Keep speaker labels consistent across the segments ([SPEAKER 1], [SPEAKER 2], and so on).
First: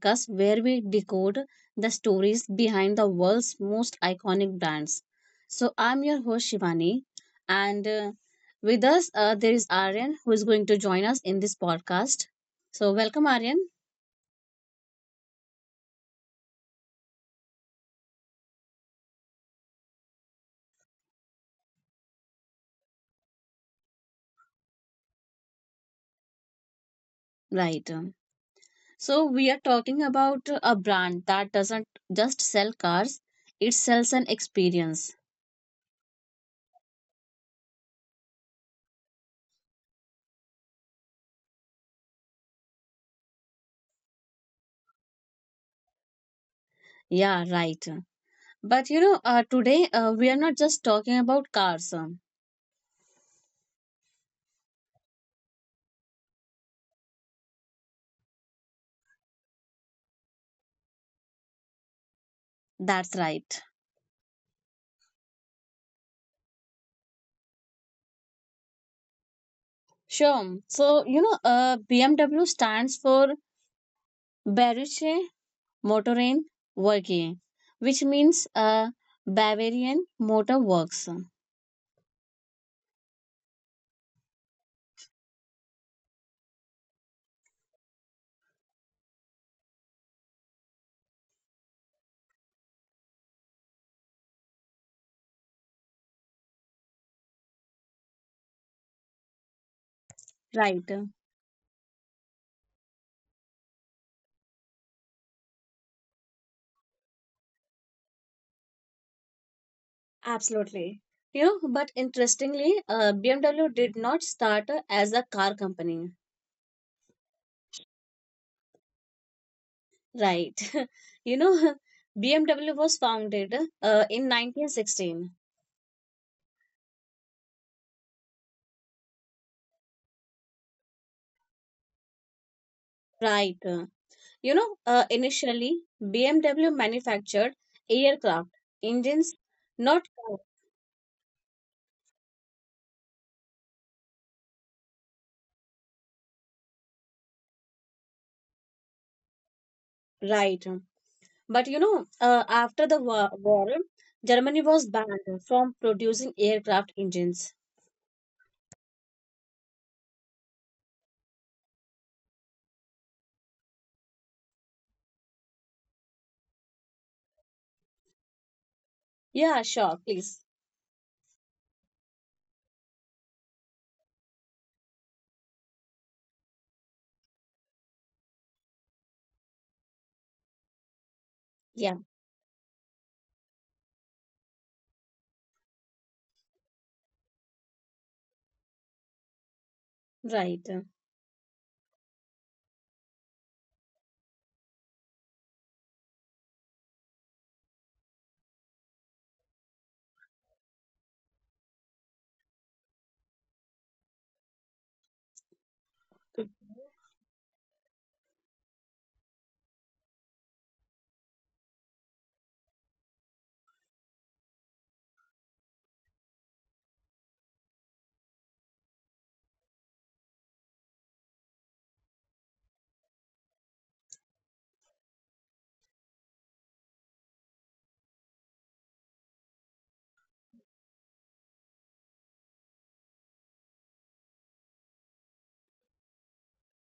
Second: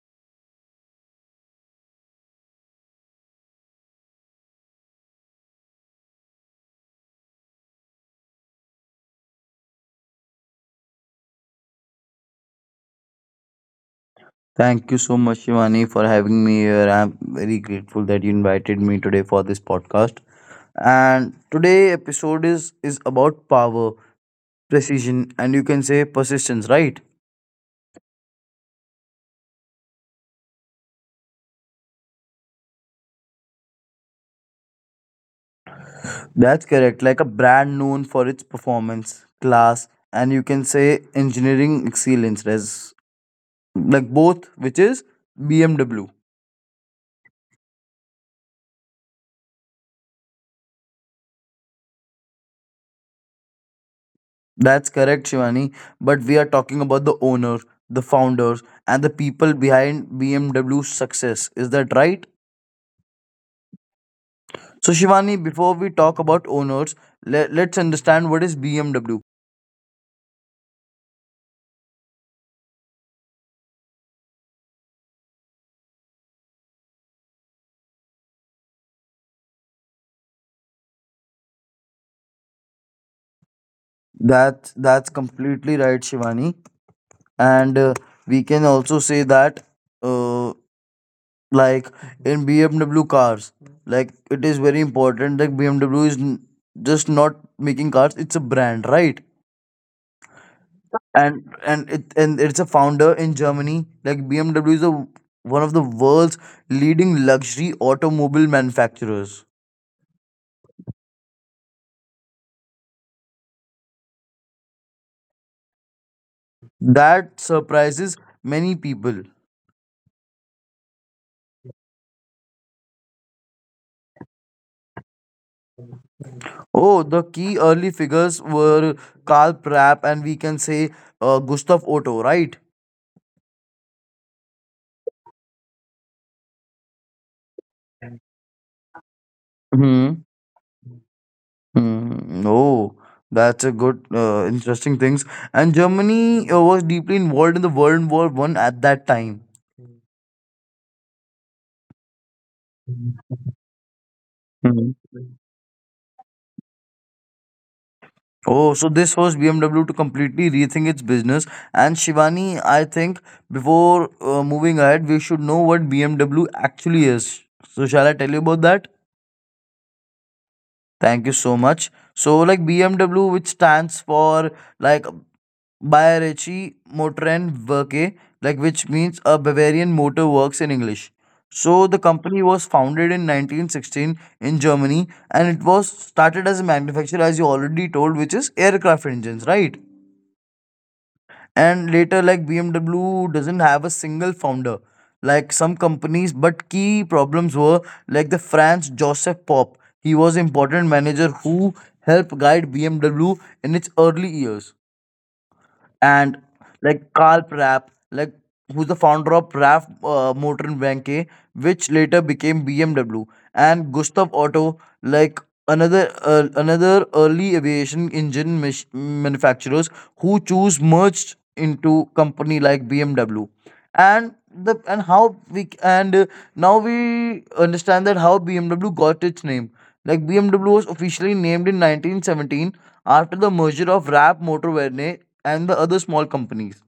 [SPEAKER 1] podcast where we decode the stories behind the world's most iconic brands. So, I'm your host Shivani, and with us there is Aryan who is going to join us in this podcast. So, welcome, Aryan.
[SPEAKER 2] thank you so much, Shivani, for having me here. I'm very grateful that you invited me today for this podcast. And today episode is about power, precision, and you can say persistence, right?
[SPEAKER 1] Right. So, we are talking about a brand that doesn't just sell cars; it sells an experience.
[SPEAKER 2] That's correct. Like a brand known for its performance, class, and you can say engineering excellence, as like both, which is BMW.
[SPEAKER 1] Yeah, right. But today we are not just talking about cars.
[SPEAKER 2] That's correct, Shivani. But we are talking about the owner, the founders, and the people behind BMW's success. Is that right?
[SPEAKER 1] That's right.
[SPEAKER 2] So, Shivani, before we talk about owners, let's understand what is BMW.
[SPEAKER 1] Sure. So, BMW stands for Bayerische Motoren Werke, which means Bavarian Motor Works.
[SPEAKER 2] That's completely right, Shivani. And we can also say that, uh, like in BMW cars, like it is very important that BMW is just not making cars; it's a brand, right?
[SPEAKER 1] Right.
[SPEAKER 2] And it's a founder in Germany. Like BMW is one of the world's leading luxury automobile manufacturers.
[SPEAKER 1] Absolutely. But interestingly, BMW did not start as a car company.
[SPEAKER 2] That surprises many people.
[SPEAKER 1] Right. you know, BMW was founded in 1916.
[SPEAKER 2] Oh, the key early figures were Karl Prapp and we can say Gustav Otto, right?
[SPEAKER 1] Right. Initially, BMW manufactured aircraft engines, not
[SPEAKER 2] Hmm.
[SPEAKER 1] cars,
[SPEAKER 2] Mm, no, that's a good, interesting things. And Germany was deeply involved in the World War One at that time.
[SPEAKER 1] right. But after the
[SPEAKER 2] Hmm.
[SPEAKER 1] war, Germany was banned from producing aircraft engines.
[SPEAKER 2] Oh, so this was BMW to completely rethink its business. And Shivani, I think before moving ahead, we should know what BMW actually is. So shall I tell you about that?
[SPEAKER 1] Yeah, sure, please.
[SPEAKER 2] Thank you so much. So, like BMW, which stands for like Bayerische Motorenwerke, like which means a Bavarian motor works in English. So,
[SPEAKER 1] Yeah,
[SPEAKER 2] the company was founded in 1916 in Germany and it was started as a manufacturer, as you already told, which is aircraft engines, right?
[SPEAKER 1] right,
[SPEAKER 2] And later, like BMW doesn't have a single founder like some companies, but key problems were like the Franz Joseph Pop, he was important manager who helped guide BMW in its early years. And like Karl Prapp, like who's the founder of Prapp Motorenwerke, which later became BMW, and Gustav Otto, like another early aviation engine manufacturers who choose merged into company like BMW, and the and how we c- and now we understand that how BMW got its name. Like BMW was officially named in 1917 after the merger of Rap Motorvene and the other small companies.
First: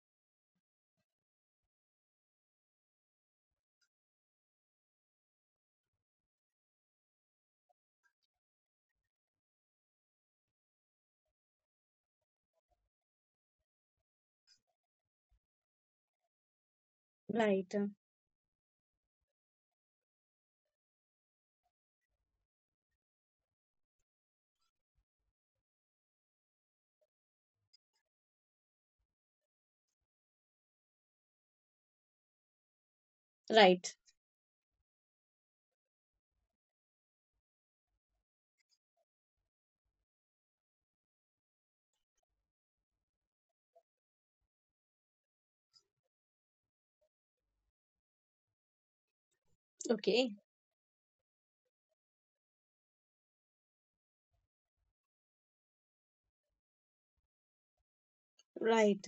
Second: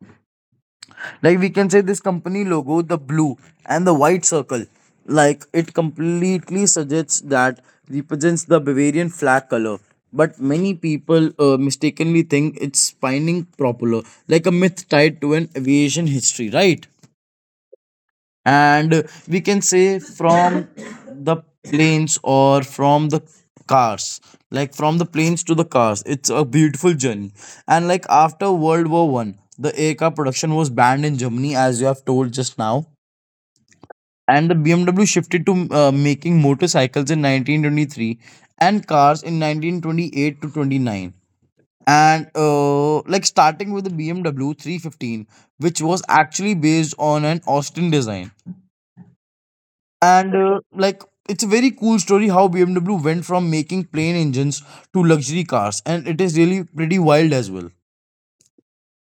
[SPEAKER 2] Like we can say this company logo, the blue and the white circle, like it completely suggests that represents the Bavarian flag color. But many people mistakenly think it's spinning propeller, like a myth tied to an aviation history, right?
[SPEAKER 1] right,
[SPEAKER 2] And we can say from the planes or from the cars, like from the planes to the cars, it's a beautiful journey. And like after World War I, the a car production was banned in Germany, as you have told just now.
[SPEAKER 1] right.
[SPEAKER 2] And the BMW shifted to making motorcycles in 1923, and cars in 1928 to 29, and like starting with the BMW 315, which was actually based on an Austin design. and
[SPEAKER 1] Okay,
[SPEAKER 2] uh, like it's a very cool story how BMW went from making plain engines to luxury cars, and it is really pretty wild as well.
[SPEAKER 1] right.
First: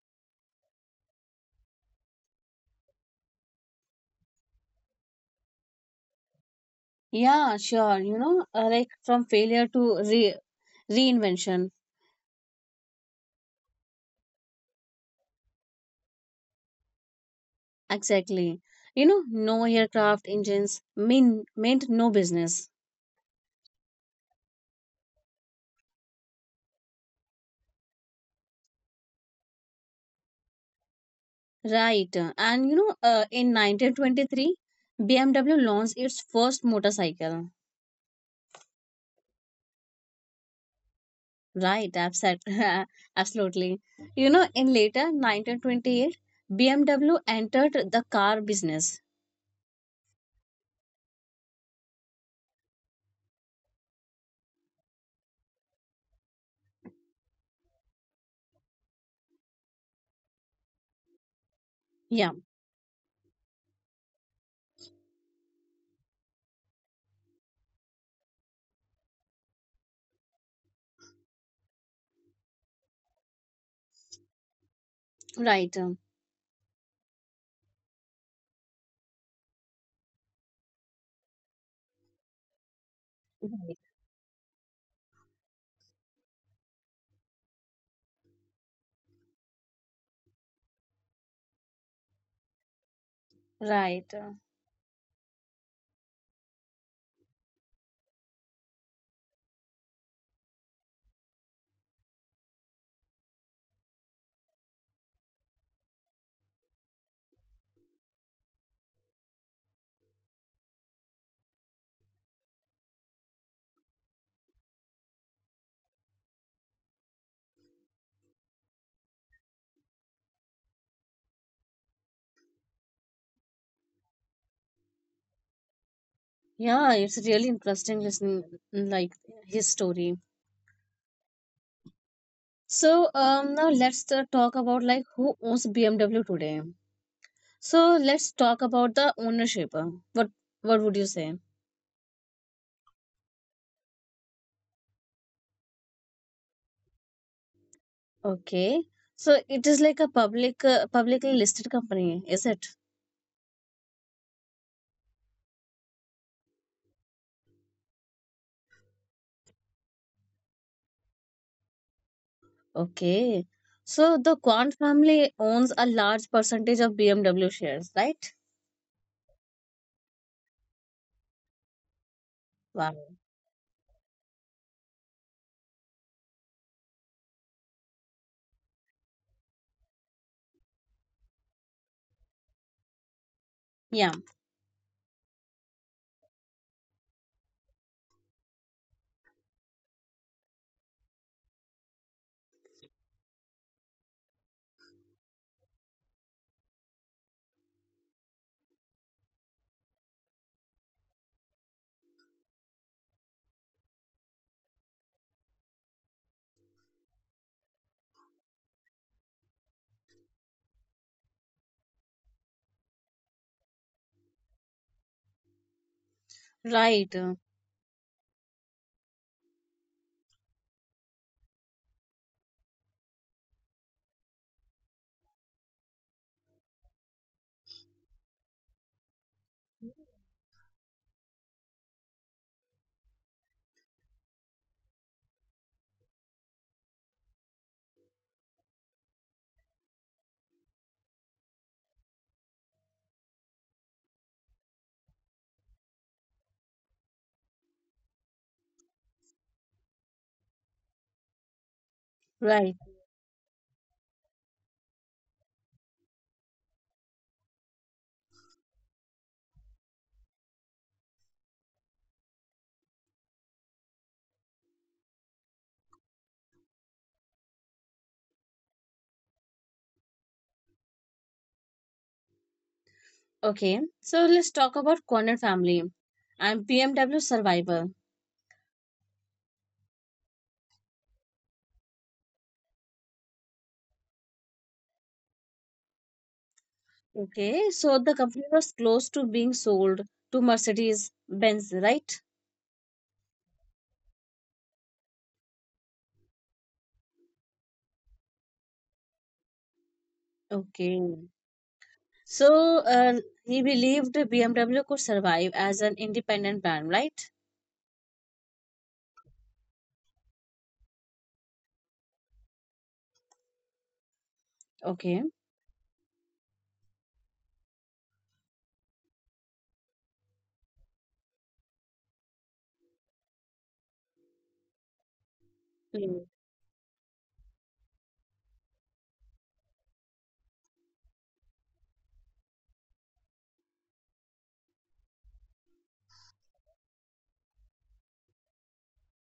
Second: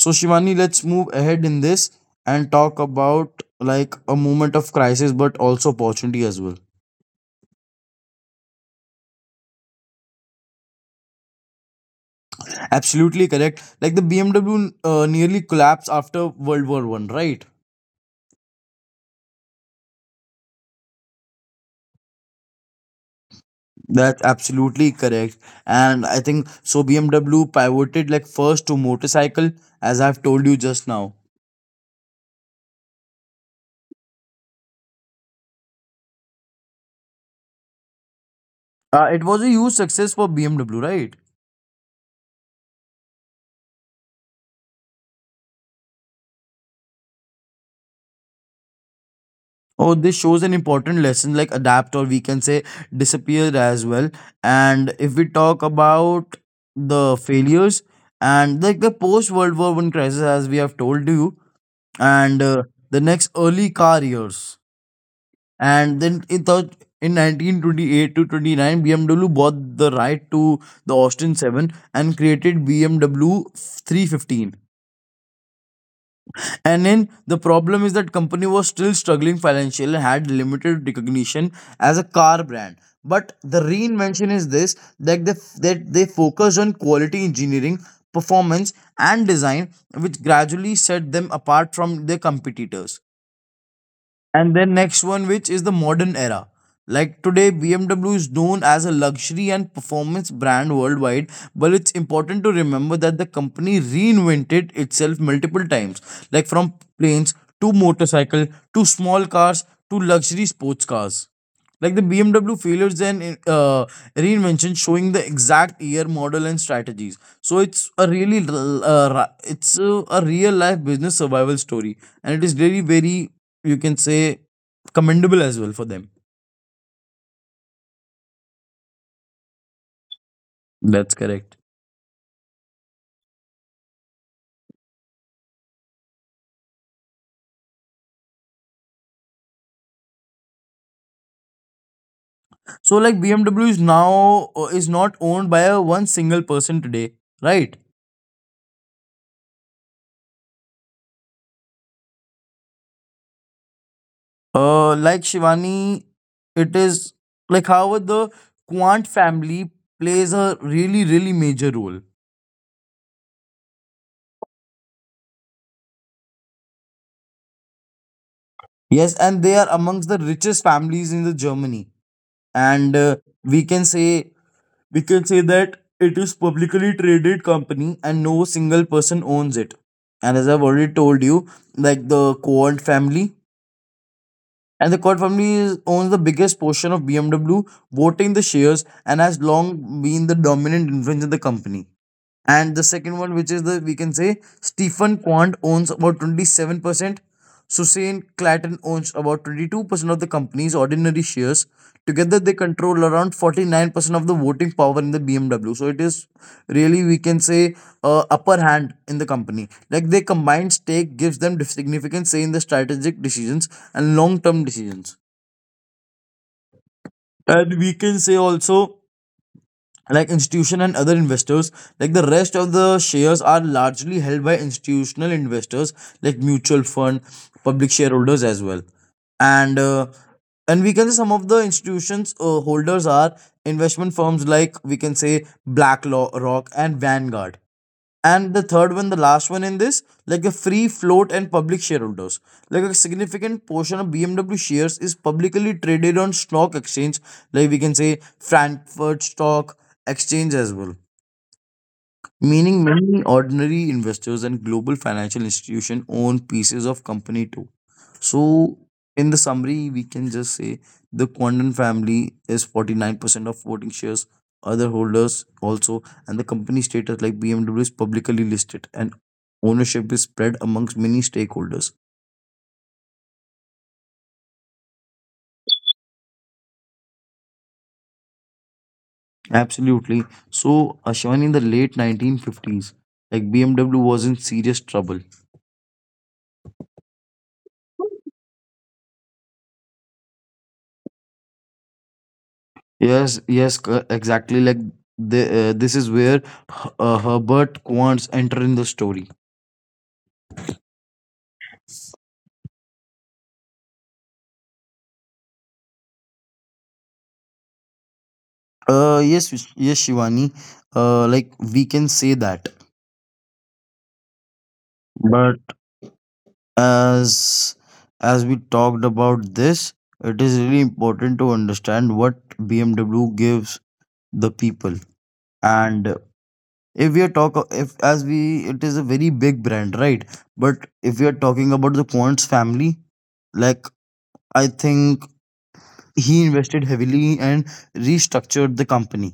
[SPEAKER 2] So, Shivani, let's move ahead in this and talk about like a moment of crisis but also opportunity as well.
[SPEAKER 1] Yeah, sure. Like from failure to re reinvention.
[SPEAKER 2] Absolutely correct. Like the BMW nearly collapsed after World War I, right?
[SPEAKER 1] Exactly. No aircraft engines meant no business.
[SPEAKER 2] That's absolutely correct. And I think so BMW pivoted, like first to motorcycle, as I've told you just now.
[SPEAKER 1] Right. And in 1923, BMW launched its first motorcycle.
[SPEAKER 2] It was a huge success for BMW, right?
[SPEAKER 1] Right, absent. Absolutely. You know, in later 1928, BMW entered the car business.
[SPEAKER 2] Oh, this shows an important lesson, like adapt or we can say disappear as well. And if we talk about the failures, and like the post World War One crisis, as we have told you,
[SPEAKER 1] Yeah,
[SPEAKER 2] and the next early car years, and then in third. In 1928 to 29, BMW bought the right to the Austin 7 and created BMW 315.
[SPEAKER 1] right. um,
[SPEAKER 2] And then the problem is that company was still struggling financially and had limited recognition as a car brand. But the
[SPEAKER 1] Right.
[SPEAKER 2] reinvention is this that they focused on quality engineering, performance, and design, which gradually set them apart from their competitors.
[SPEAKER 1] Right.
[SPEAKER 2] And then next one, which is the modern era. Like today, BMW is known as a luxury and performance brand worldwide, but it's important to remember that the company reinvented itself multiple times, like from planes to motorcycle to small cars to luxury sports cars. Like the BMW failures and reinvention, showing the exact year, model, and strategies. So it's a really, it's a real life business survival story, and it is really very, you can say, commendable as well for them.
[SPEAKER 1] Yeah, it's really interesting listening like his story.
[SPEAKER 2] That's correct.
[SPEAKER 1] So, now let's talk about like who owns BMW today. So, let's talk about the ownership. What would you say?
[SPEAKER 2] So like BMW is now is not owned by a one single person today, right?
[SPEAKER 1] Okay. So it is like a publicly listed company, is it?
[SPEAKER 2] Like, Shivani, it is like however the Quant family plays a really, really major role.
[SPEAKER 1] Okay. So the Quant family owns a large percentage of BMW shares, right?
[SPEAKER 2] Yes, and they are amongst the richest families in the germany.
[SPEAKER 1] Wow.
[SPEAKER 2] And we can say we can say that it is publicly traded company and no single person owns it. And as I've already told you, like the Quant family,
[SPEAKER 1] Yeah.
[SPEAKER 2] and the Quant family owns the biggest portion of BMW voting the shares and has long been the dominant influence in the company. And the second one, which is the we can say Stephen Quant owns about 27%. Susan Clatton owns about 22% of the company's ordinary shares. Together, they control around 49% of the voting power in the BMW. So it is really, we can say, upper hand in the company. Like their combined stake gives them significant say in the strategic decisions and long term decisions.
[SPEAKER 1] Right.
[SPEAKER 2] And we can say also, like institution and other investors, like the rest of the shares are largely held by institutional investors, like mutual fund, public shareholders as well. And and we can say some of the institutions holders are investment firms, like we can say BlackRock and Vanguard. And the third one, the last one in this, like a free float and public shareholders, like a significant portion of BMW shares is publicly traded on stock exchange, like we can say Frankfurt Stock Exchange as well,
[SPEAKER 1] Right.
[SPEAKER 2] meaning many ordinary investors and global financial institutions own pieces of company too. So, in the summary, we can just say the Quandan family is 49% of voting shares, other holders also, and the company status, like BMW is publicly listed and ownership is spread amongst many stakeholders.
[SPEAKER 1] Okay. So let's talk about Quant family and BMW survival.
[SPEAKER 2] Absolutely. So, Ashwani, in the late 1950s, like BMW was in serious trouble.
[SPEAKER 1] Okay. So the company was close to being sold to Mercedes-Benz, right?
[SPEAKER 2] Yes, yes, exactly. Like this is where Herbert Quants enter in the story.
[SPEAKER 1] Okay. So he believed BMW could survive as an independent brand, right?
[SPEAKER 2] Yes, yes, Shivani. Like we can say that.
[SPEAKER 1] Okay.
[SPEAKER 2] But as as we talked about this, it is really important to understand what BMW gives the people. And
[SPEAKER 1] Mm.
[SPEAKER 2] if we are talk, if as we, it is a very big brand, right? But if we are talking about the Quants family, like I think he invested heavily and restructured the company.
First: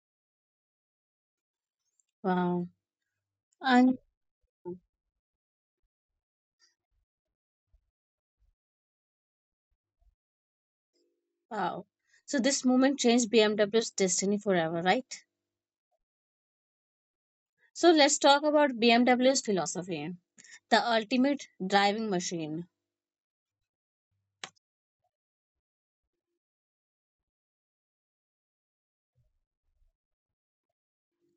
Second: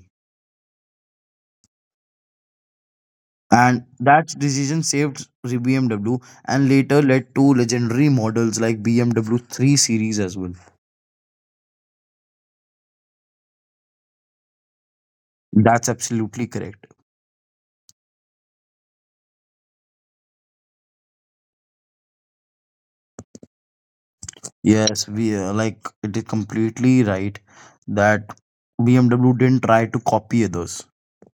[SPEAKER 1] Wow.
[SPEAKER 2] And
[SPEAKER 1] And
[SPEAKER 2] that decision saved BMW and later led to legendary models like BMW 3 Series as well.
[SPEAKER 1] wow. So this moment changed BMW's destiny forever, right?
[SPEAKER 2] That's absolutely correct.
[SPEAKER 1] So let's talk about BMW's philosophy, the ultimate driving machine,
[SPEAKER 2] Yes, we like it is completely right that BMW didn't try to copy others.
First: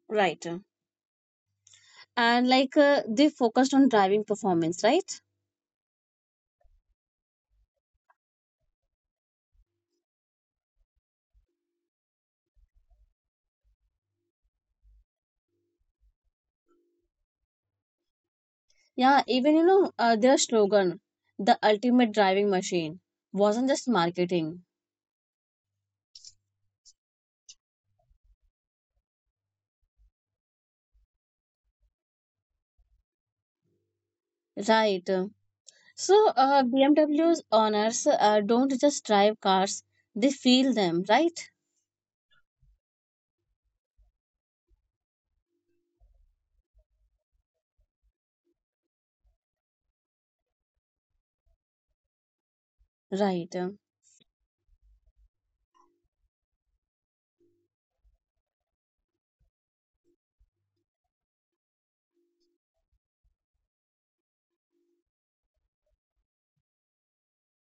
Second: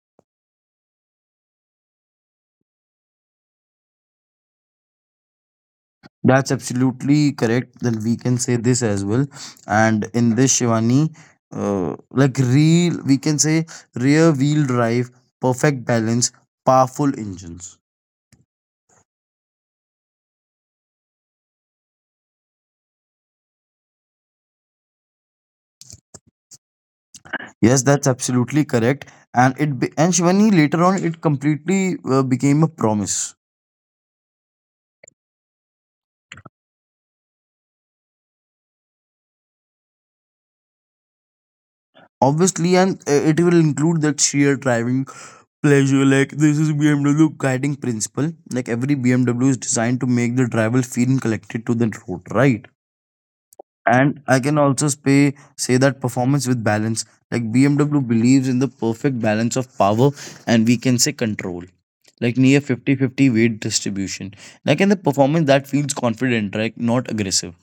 [SPEAKER 1] right? And they focused on driving performance, right?
[SPEAKER 2] That's absolutely correct. Then we can say this as well. And in this, Shivani, like we can say rear wheel drive, perfect balance, powerful engines.
[SPEAKER 1] Yeah, even their slogan, the ultimate driving machine, wasn't just marketing,
[SPEAKER 2] Yes, that's absolutely correct. And Shivani later on it completely became a promise.
[SPEAKER 1] right? So BMW's owners don't just drive cars, they feel them, right?
[SPEAKER 2] Obviously, and it will include that sheer driving pleasure. Like this is BMW guiding principle. Like every BMW is designed to make the driver feel connected to the road, right?
[SPEAKER 1] Right.
[SPEAKER 2] And I can also say that performance with balance. Like BMW believes in the perfect balance of power and we can say control. Like near 50-50 weight distribution. Like in the performance that feels confident, right? Not aggressive.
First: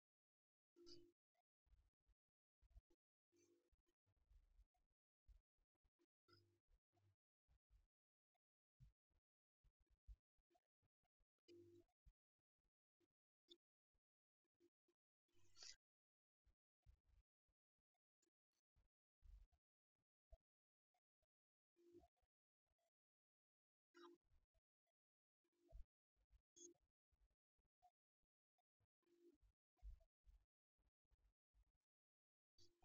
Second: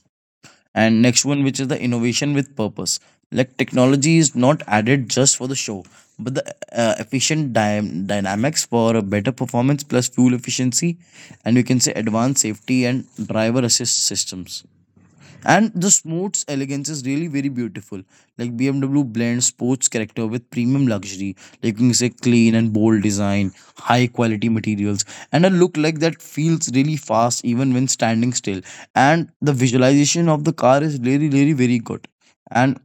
[SPEAKER 2] And next one, which is the innovation with purpose. Like technology is not added just for the show, but the efficient dynamics for a better performance plus fuel efficiency, and we can say advanced safety and driver assist systems. And the sports elegance is really very beautiful. Like BMW blends sports character with premium luxury. Like you can say clean and bold design, high quality materials, and a look like that feels really fast even when standing still. And the visualization of the car is really, really very good. And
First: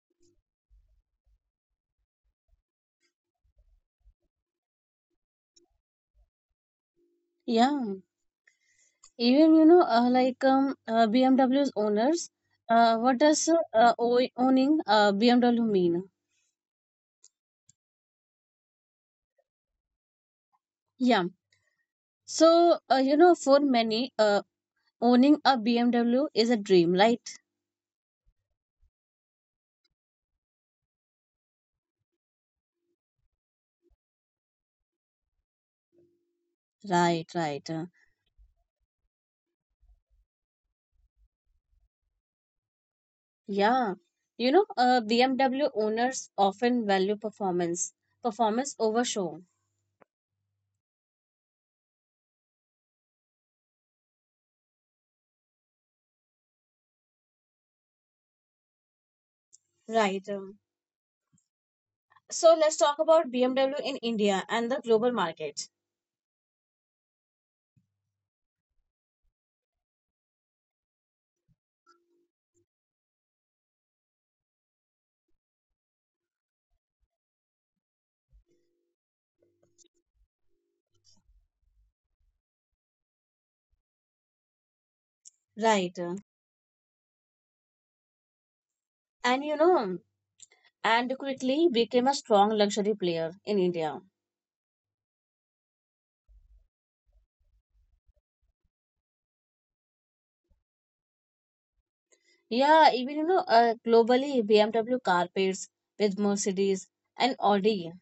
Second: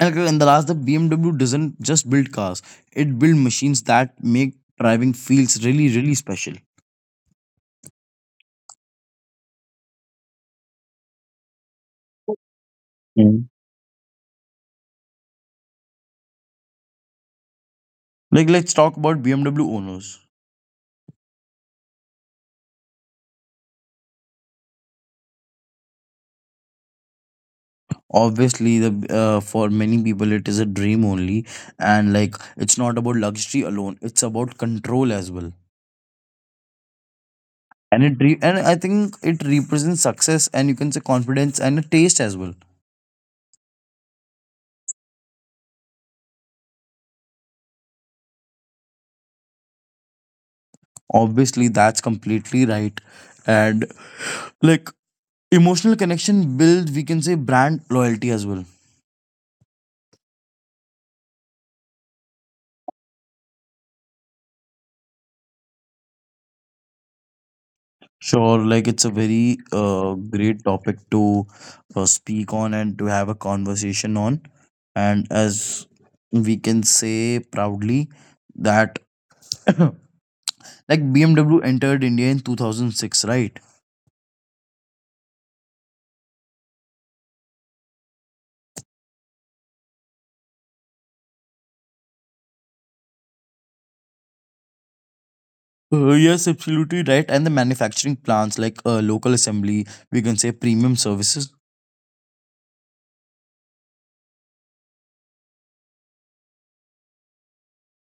[SPEAKER 2] and like, in the last, the BMW doesn't just build cars; it builds machines that make driving feels really, really special.
[SPEAKER 1] Yeah. Even BMW's owners uh, what
[SPEAKER 2] Mm.
[SPEAKER 1] does uh, ow- owning uh, BMW mean?
[SPEAKER 2] Like let's talk about BMW owners.
[SPEAKER 1] Yeah. So for many, owning a BMW is a dream, right?
[SPEAKER 2] Obviously, the for many people it is a dream only. And like it's not about luxury alone; it's about control as well.
[SPEAKER 1] right right uh,
[SPEAKER 2] And I think it represents success, and you can say confidence and a taste as well.
[SPEAKER 1] yeah BMW owners often value performance over show,
[SPEAKER 2] Obviously, that's completely right. And like emotional connection builds, we can say brand loyalty as well.
[SPEAKER 1] right? So let's talk about BMW in India and the global market,
[SPEAKER 2] Sure, like it's a very great topic to speak on and to have a conversation on. And as we can say proudly that like BMW entered India in 2006, right?
[SPEAKER 1] right? And you know and quickly became a strong luxury player in India.
[SPEAKER 2] Yes, absolutely right. And the manufacturing plants like local assembly, we can say premium services.
[SPEAKER 1] Yeah, even globally, BMW car pairs with Mercedes and Audi.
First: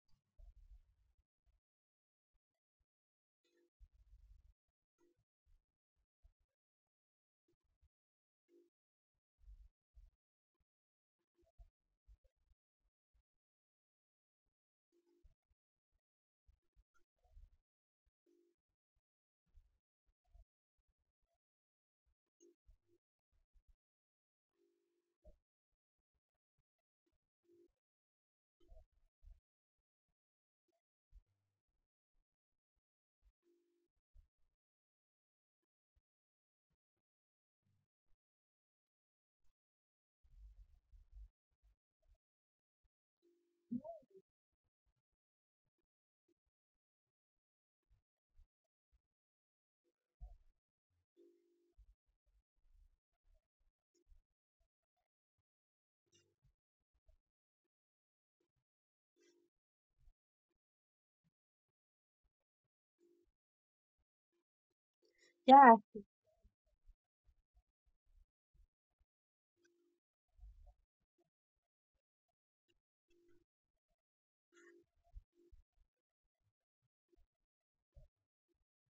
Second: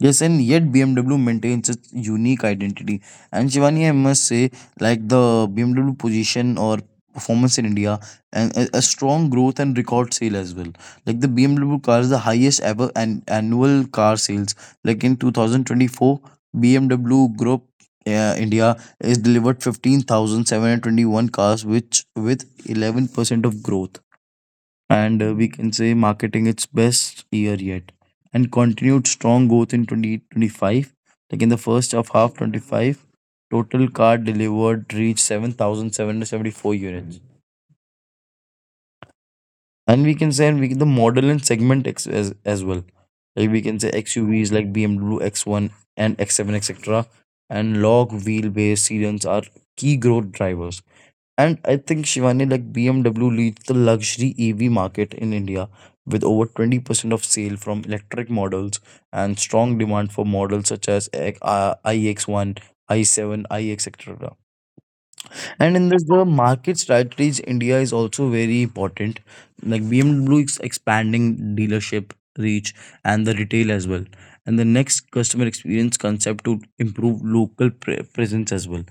[SPEAKER 2] Yes, and yet BMW maintains its unique identity. And Shivani, I must say, like the BMW position or performance in India, and a strong growth and record sale as well. Like the BMW cars, the highest ever and annual car sales. Like in 2024, BMW Group India is delivered 15,721 cars, which with 11% of growth, and we can say marketing its best year yet and continued strong growth in 2025, like in the first of half 25, total car delivered reached 7,774 units. And we can say, and we, the model and segment as well, like we can say XUVs like BMW X1 and X7, etc., and log wheelbase sedans are key growth drivers. And I think Shivani, like BMW leads the luxury EV market in India with over 20% of sale from electric models and strong demand for models such as I iX1, i7, iX, etc.
[SPEAKER 1] Yeah,
[SPEAKER 2] And in this, the market strategies India is also very important. Like BMW is expanding dealership reach and the retail as well. And the next customer experience concept to improve local presence as well.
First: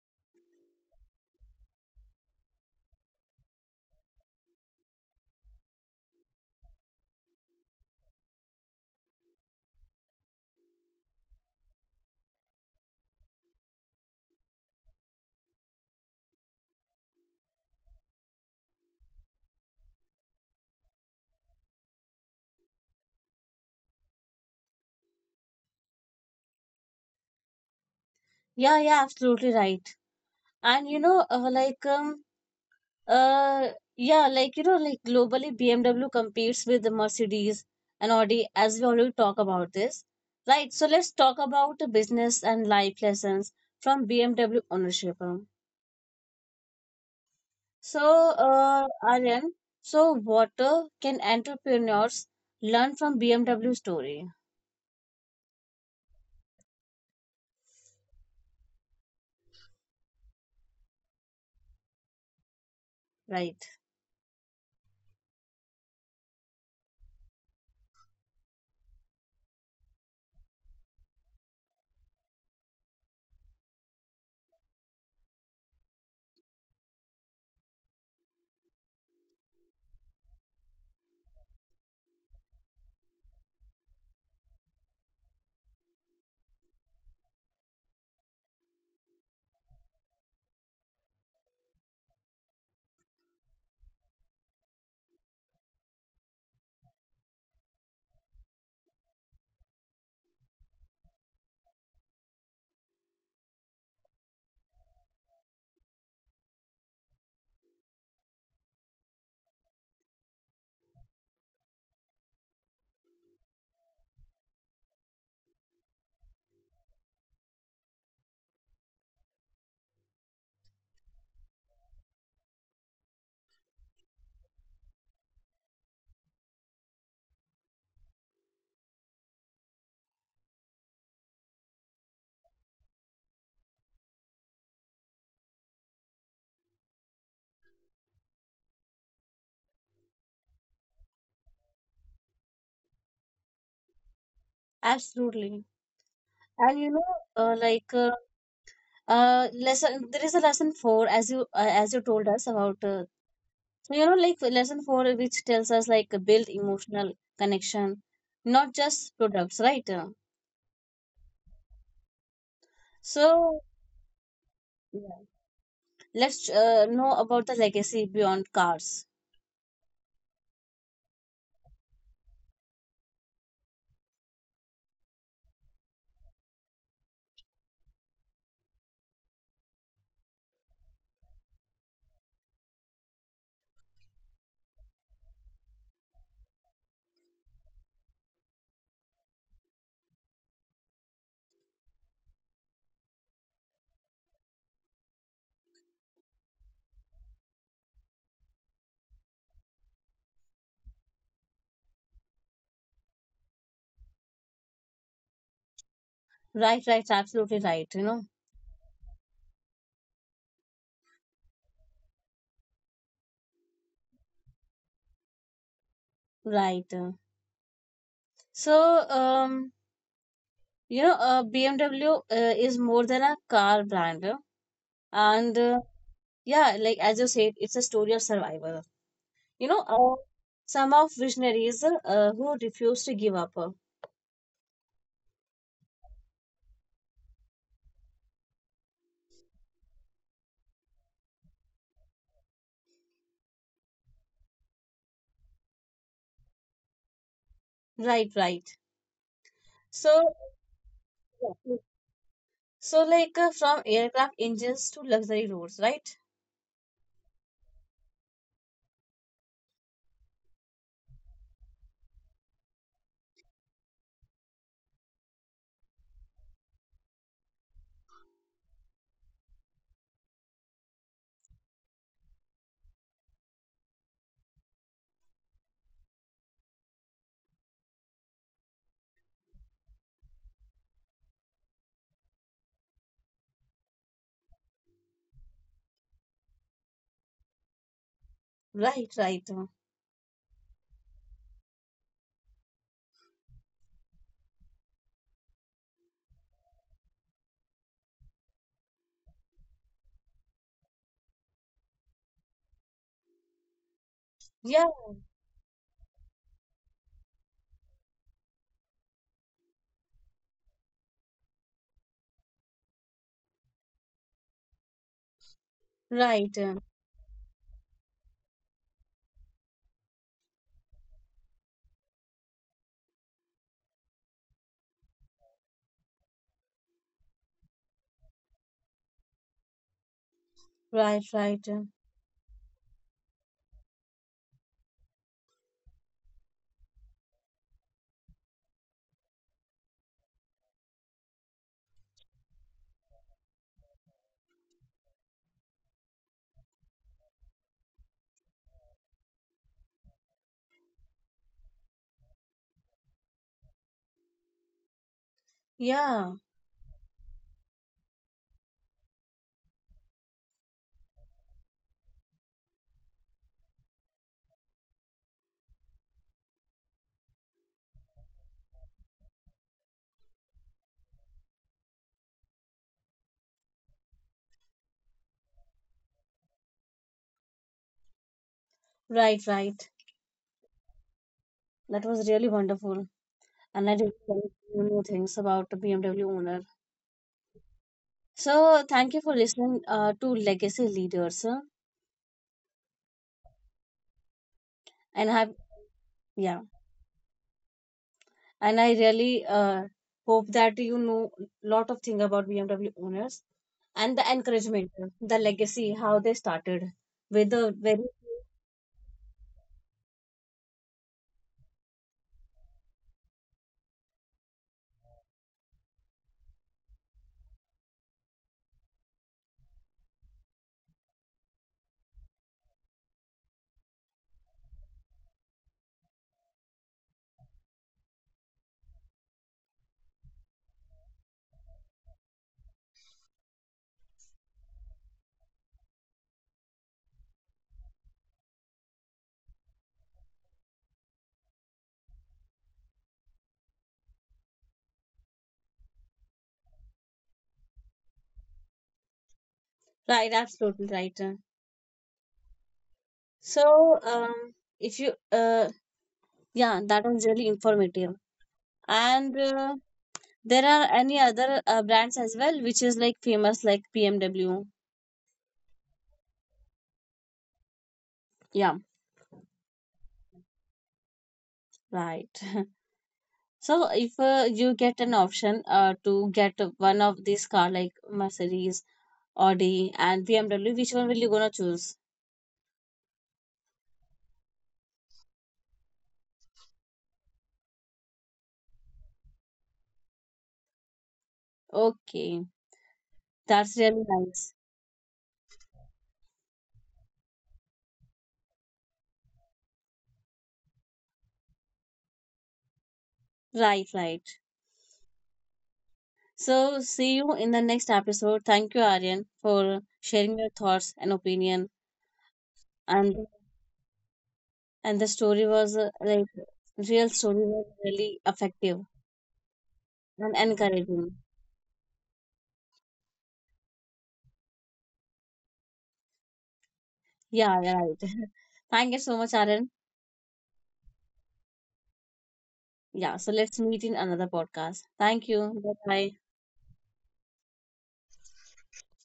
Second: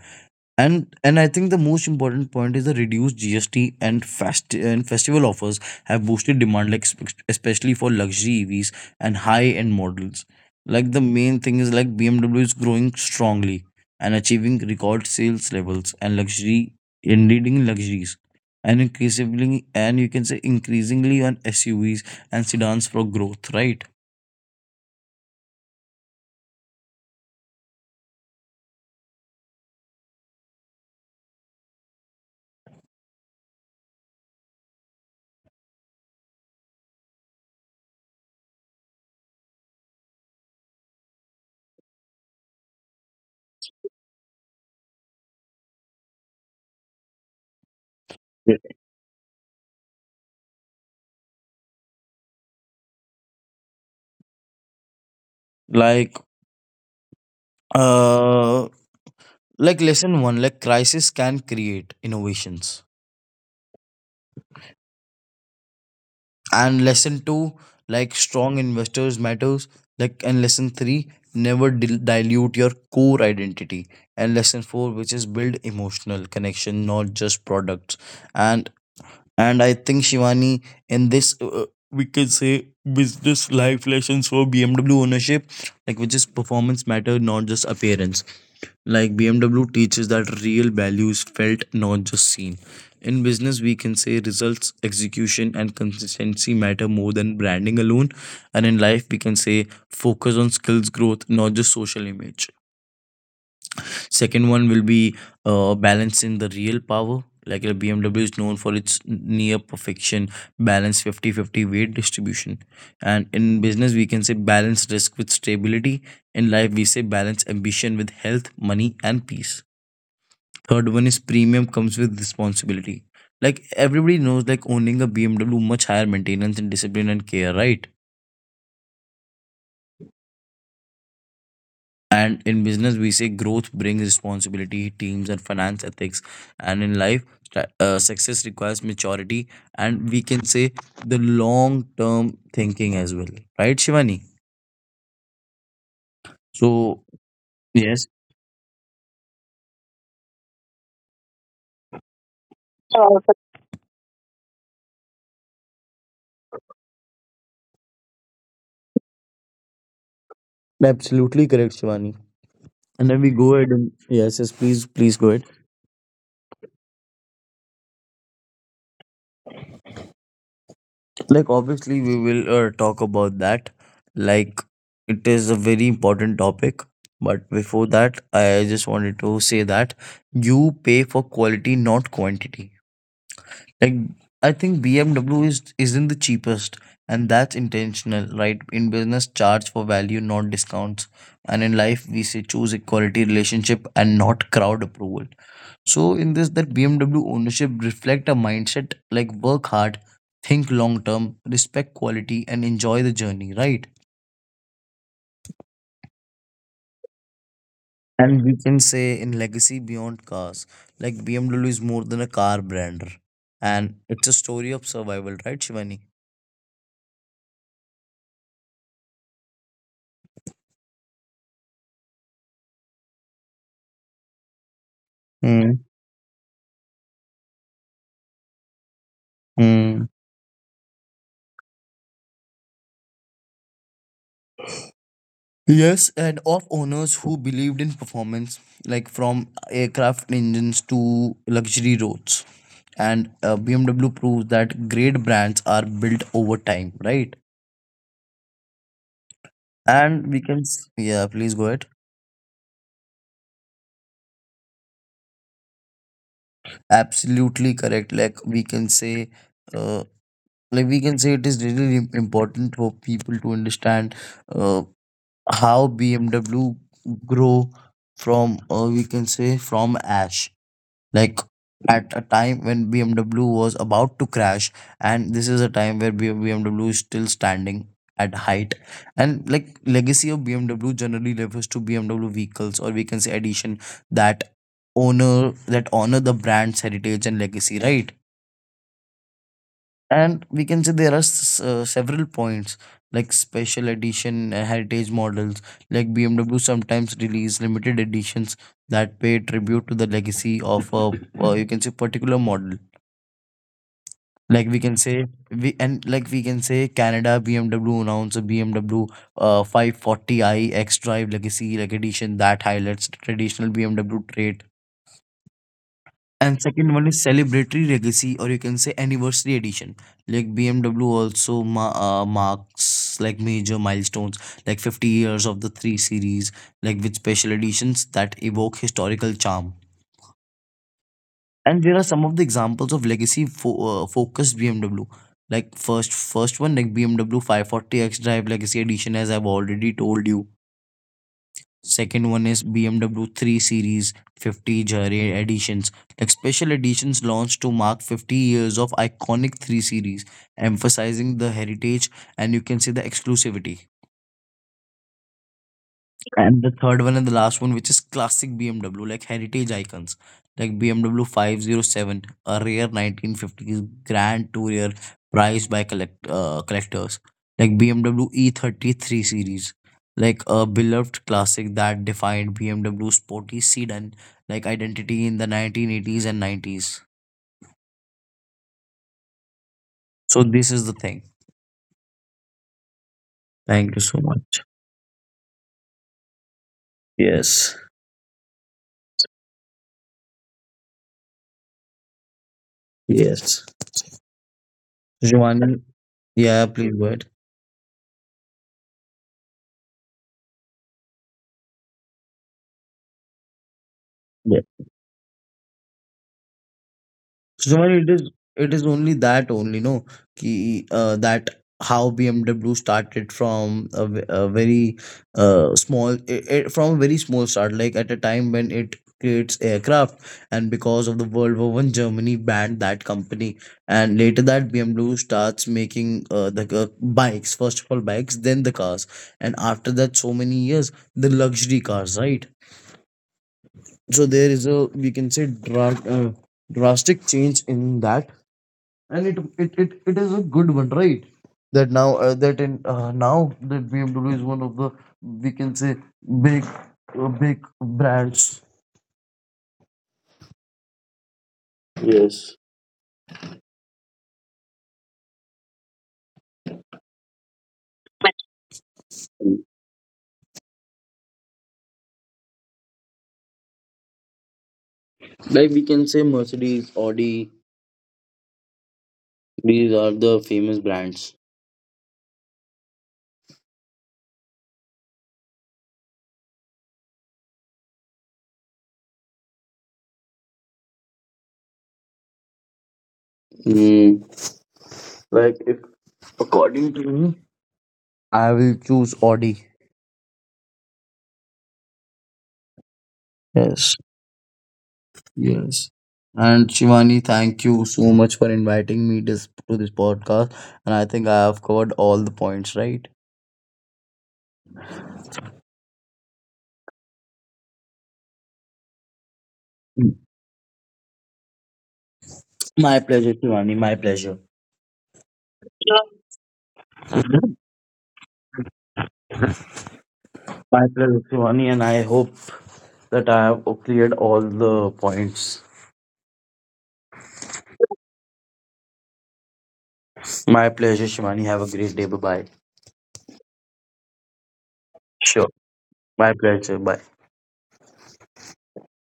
[SPEAKER 2] And I think the most important point is the reduced GST and fast and festival offers have boosted demand, like especially for luxury EVs and high end models. Like the main thing is like BMW is growing strongly and achieving record sales levels and luxury in leading luxuries, and increasingly and you can say increasingly on SUVs and sedans for growth, right?
[SPEAKER 1] yeah, yeah, absolutely right. And you know, like, uh, yeah, like you know, like globally, BMW competes with the Mercedes and Audi, as we already talk about this, right? So let's talk about the business and life lessons from BMW ownership. So,
[SPEAKER 2] Yeah.
[SPEAKER 1] Aryan, so what can entrepreneurs learn from BMW story,
[SPEAKER 2] Like uh, like lesson one, like crisis can create innovations.
[SPEAKER 1] right?
[SPEAKER 2] And lesson two, like strong investors matters, like, and lesson three, never dilute your core identity. And lesson four, which is build emotional connection, not just products. And and I think Shivani, in this, we could say business life lessons for BMW ownership, like which is performance matter, not just appearance. Like BMW teaches that real value is felt, not just seen. In business, we can say results, execution, and consistency matter more than branding alone. And in life, we can say focus on skills growth, not just social image. Second one will be balance in the real power. Like BMW is known for its near perfection balance fifty-fifty weight distribution. And in business, we can say balance risk with stability. In life, we say balance ambition with health, money, and peace. Third one is premium comes with responsibility. Like everybody knows, like owning a BMW much higher maintenance and discipline and care, right? And in business, we say growth brings responsibility, teams, and finance ethics. And in life, success requires maturity, and we can say the long term thinking as well, right, Shivani?
[SPEAKER 1] Absolutely. And you
[SPEAKER 2] So,
[SPEAKER 1] know, like
[SPEAKER 2] yes,
[SPEAKER 1] lesson. There is a lesson four, as you as you told us about. Like lesson four, which tells us like build emotional connection, not just products, right? Uh,
[SPEAKER 2] absolutely correct, Shivani. And then we go
[SPEAKER 1] So
[SPEAKER 2] ahead, and yes, yes, please,
[SPEAKER 1] yeah.
[SPEAKER 2] please go ahead.
[SPEAKER 1] Let's know about the legacy beyond cars.
[SPEAKER 2] Like, obviously, we will talk about that. Like, it is a very important topic. But before that, I just wanted to say that you pay for quality, not quantity. Like I think BMW is isn't the cheapest, and that's intentional, right? In business, charge for value, not discounts, and in life, we say choose equality, relationship, and not crowd approval. So in this, that BMW ownership reflect a mindset like work hard, think long term, respect quality, and enjoy the journey, right?
[SPEAKER 1] Right, right, absolutely right. You know,
[SPEAKER 2] And we can say in legacy beyond cars, like BMW is more than a car brand, and it's a story of survival, right, Shivani?
[SPEAKER 1] right. So um, BMW is more than a car brand, and yeah, like as you said, it's a story of survival. you know
[SPEAKER 2] Hmm.
[SPEAKER 1] uh, some of visionaries who refuse to give up.
[SPEAKER 2] Yes, and of owners who believed in performance, like from aircraft engines to luxury roads. And BMW proves that great brands are built over time, right?
[SPEAKER 1] Right, right.
[SPEAKER 2] And
[SPEAKER 1] so
[SPEAKER 2] we can, s- Yeah, please go ahead.
[SPEAKER 1] so like uh, from aircraft engines to luxury roads, right?
[SPEAKER 2] Absolutely correct. Like we can say, uh, like we can say it is really important for people to understand uh, how BMW grow from, we can say, from ash, like at a time when BMW was about to crash, and this is a time where BMW is still standing at height. And like legacy of BMW generally refers to BMW vehicles, or we can say addition that that honor the brand's heritage and legacy, right?
[SPEAKER 1] Right, right.
[SPEAKER 2] And we can say there are several points, like special edition heritage models. Like BMW sometimes release limited editions that pay tribute to the legacy of a, you can say, particular model. Like
[SPEAKER 1] Yeah
[SPEAKER 2] we can say Canada BMW announced a BMW 540i X Drive Legacy like edition that highlights the traditional BMW trait.
[SPEAKER 1] right.
[SPEAKER 2] And second one is celebratory legacy, or you can say anniversary edition. Like BMW also marks like major milestones, like 50 years of the 3 Series, like with special editions that evoke historical charm.
[SPEAKER 1] Right, right.
[SPEAKER 2] And there are some of the examples of legacy focused BMW. Like first one like BMW 540 X Drive Legacy Edition, as I've already told you. Second one is BMW 3 Series 50 Jare editions, like special editions launched to mark 50 years of iconic 3 Series, emphasizing the heritage and, you can say, the exclusivity.
[SPEAKER 1] Yeah
[SPEAKER 2] And the third one and the last one, which is classic BMW, like heritage icons, like BMW 507, a rare 1950s Grand Tourer prized by collectors, like BMW E33 series, like a beloved classic that defined BMW sporty sedan like identity in the 1980s and 90s.
[SPEAKER 1] right, right.
[SPEAKER 2] So this is the thing.
[SPEAKER 1] That was really wonderful, and
[SPEAKER 2] Thank
[SPEAKER 1] I
[SPEAKER 2] you
[SPEAKER 1] did
[SPEAKER 2] so much.
[SPEAKER 1] learn new things about the BMW owner.
[SPEAKER 2] Yes.
[SPEAKER 1] So thank you for listening to Legacy leaders
[SPEAKER 2] Yes.
[SPEAKER 1] and have
[SPEAKER 2] Giovanni,
[SPEAKER 1] yeah
[SPEAKER 2] yeah, please go ahead.
[SPEAKER 1] and I really hope that you know lot of thing about BMW owners, and the encouragement, the legacy, how they started with the
[SPEAKER 2] Suman, it
[SPEAKER 1] very
[SPEAKER 2] is it is only that only no ki that how BMW started from a, ve- a very from a very small start, like at a time when it creates aircraft, and because of the World War I Germany banned that company. And later, that BMW starts making the bikes, first of all bikes, then the cars. And after that, so many years, the luxury cars, right? So there is a, we can say, drastic change in that. And it is a good one, right? that now that in Now that BMW is one of the, we can say, big big brands.
[SPEAKER 1] right, absolutely right.
[SPEAKER 2] Yes.
[SPEAKER 1] So um if you uh yeah, that was really informative, and there are any other brands as well which is like famous like BMW.
[SPEAKER 2] Like we can say Mercedes, Audi,
[SPEAKER 1] Yeah,
[SPEAKER 2] these are the famous brands.
[SPEAKER 1] right. So if you get an option to get one of these car like Mercedes, Audi and BMW, which one will you gonna choose?
[SPEAKER 2] Mm. Like if according to me, I will choose Audi.
[SPEAKER 1] Okay, that's
[SPEAKER 2] Yes.
[SPEAKER 1] really nice.
[SPEAKER 2] Yes. And Shivani, thank you so much for inviting me this to this podcast. And I think I have covered all the points, right?
[SPEAKER 1] Right, right. So see you in the next episode. Thank you, Aryan, for sharing your thoughts and opinion.
[SPEAKER 2] My
[SPEAKER 1] And
[SPEAKER 2] pleasure, Shivani. My pleasure.
[SPEAKER 1] and the story was real story
[SPEAKER 2] My
[SPEAKER 1] was really effective and
[SPEAKER 2] pleasure,
[SPEAKER 1] encouraging.
[SPEAKER 2] Shivani. And I hope that I have cleared all the points.
[SPEAKER 1] Yeah, yeah, right. Thank you so much, Aryan.
[SPEAKER 2] My pleasure, Shivani. Have a great day. Bye bye.
[SPEAKER 1] Yeah, so let's meet in another podcast. Thank
[SPEAKER 2] Sure.
[SPEAKER 1] you. Bye bye.
[SPEAKER 2] My pleasure. Bye.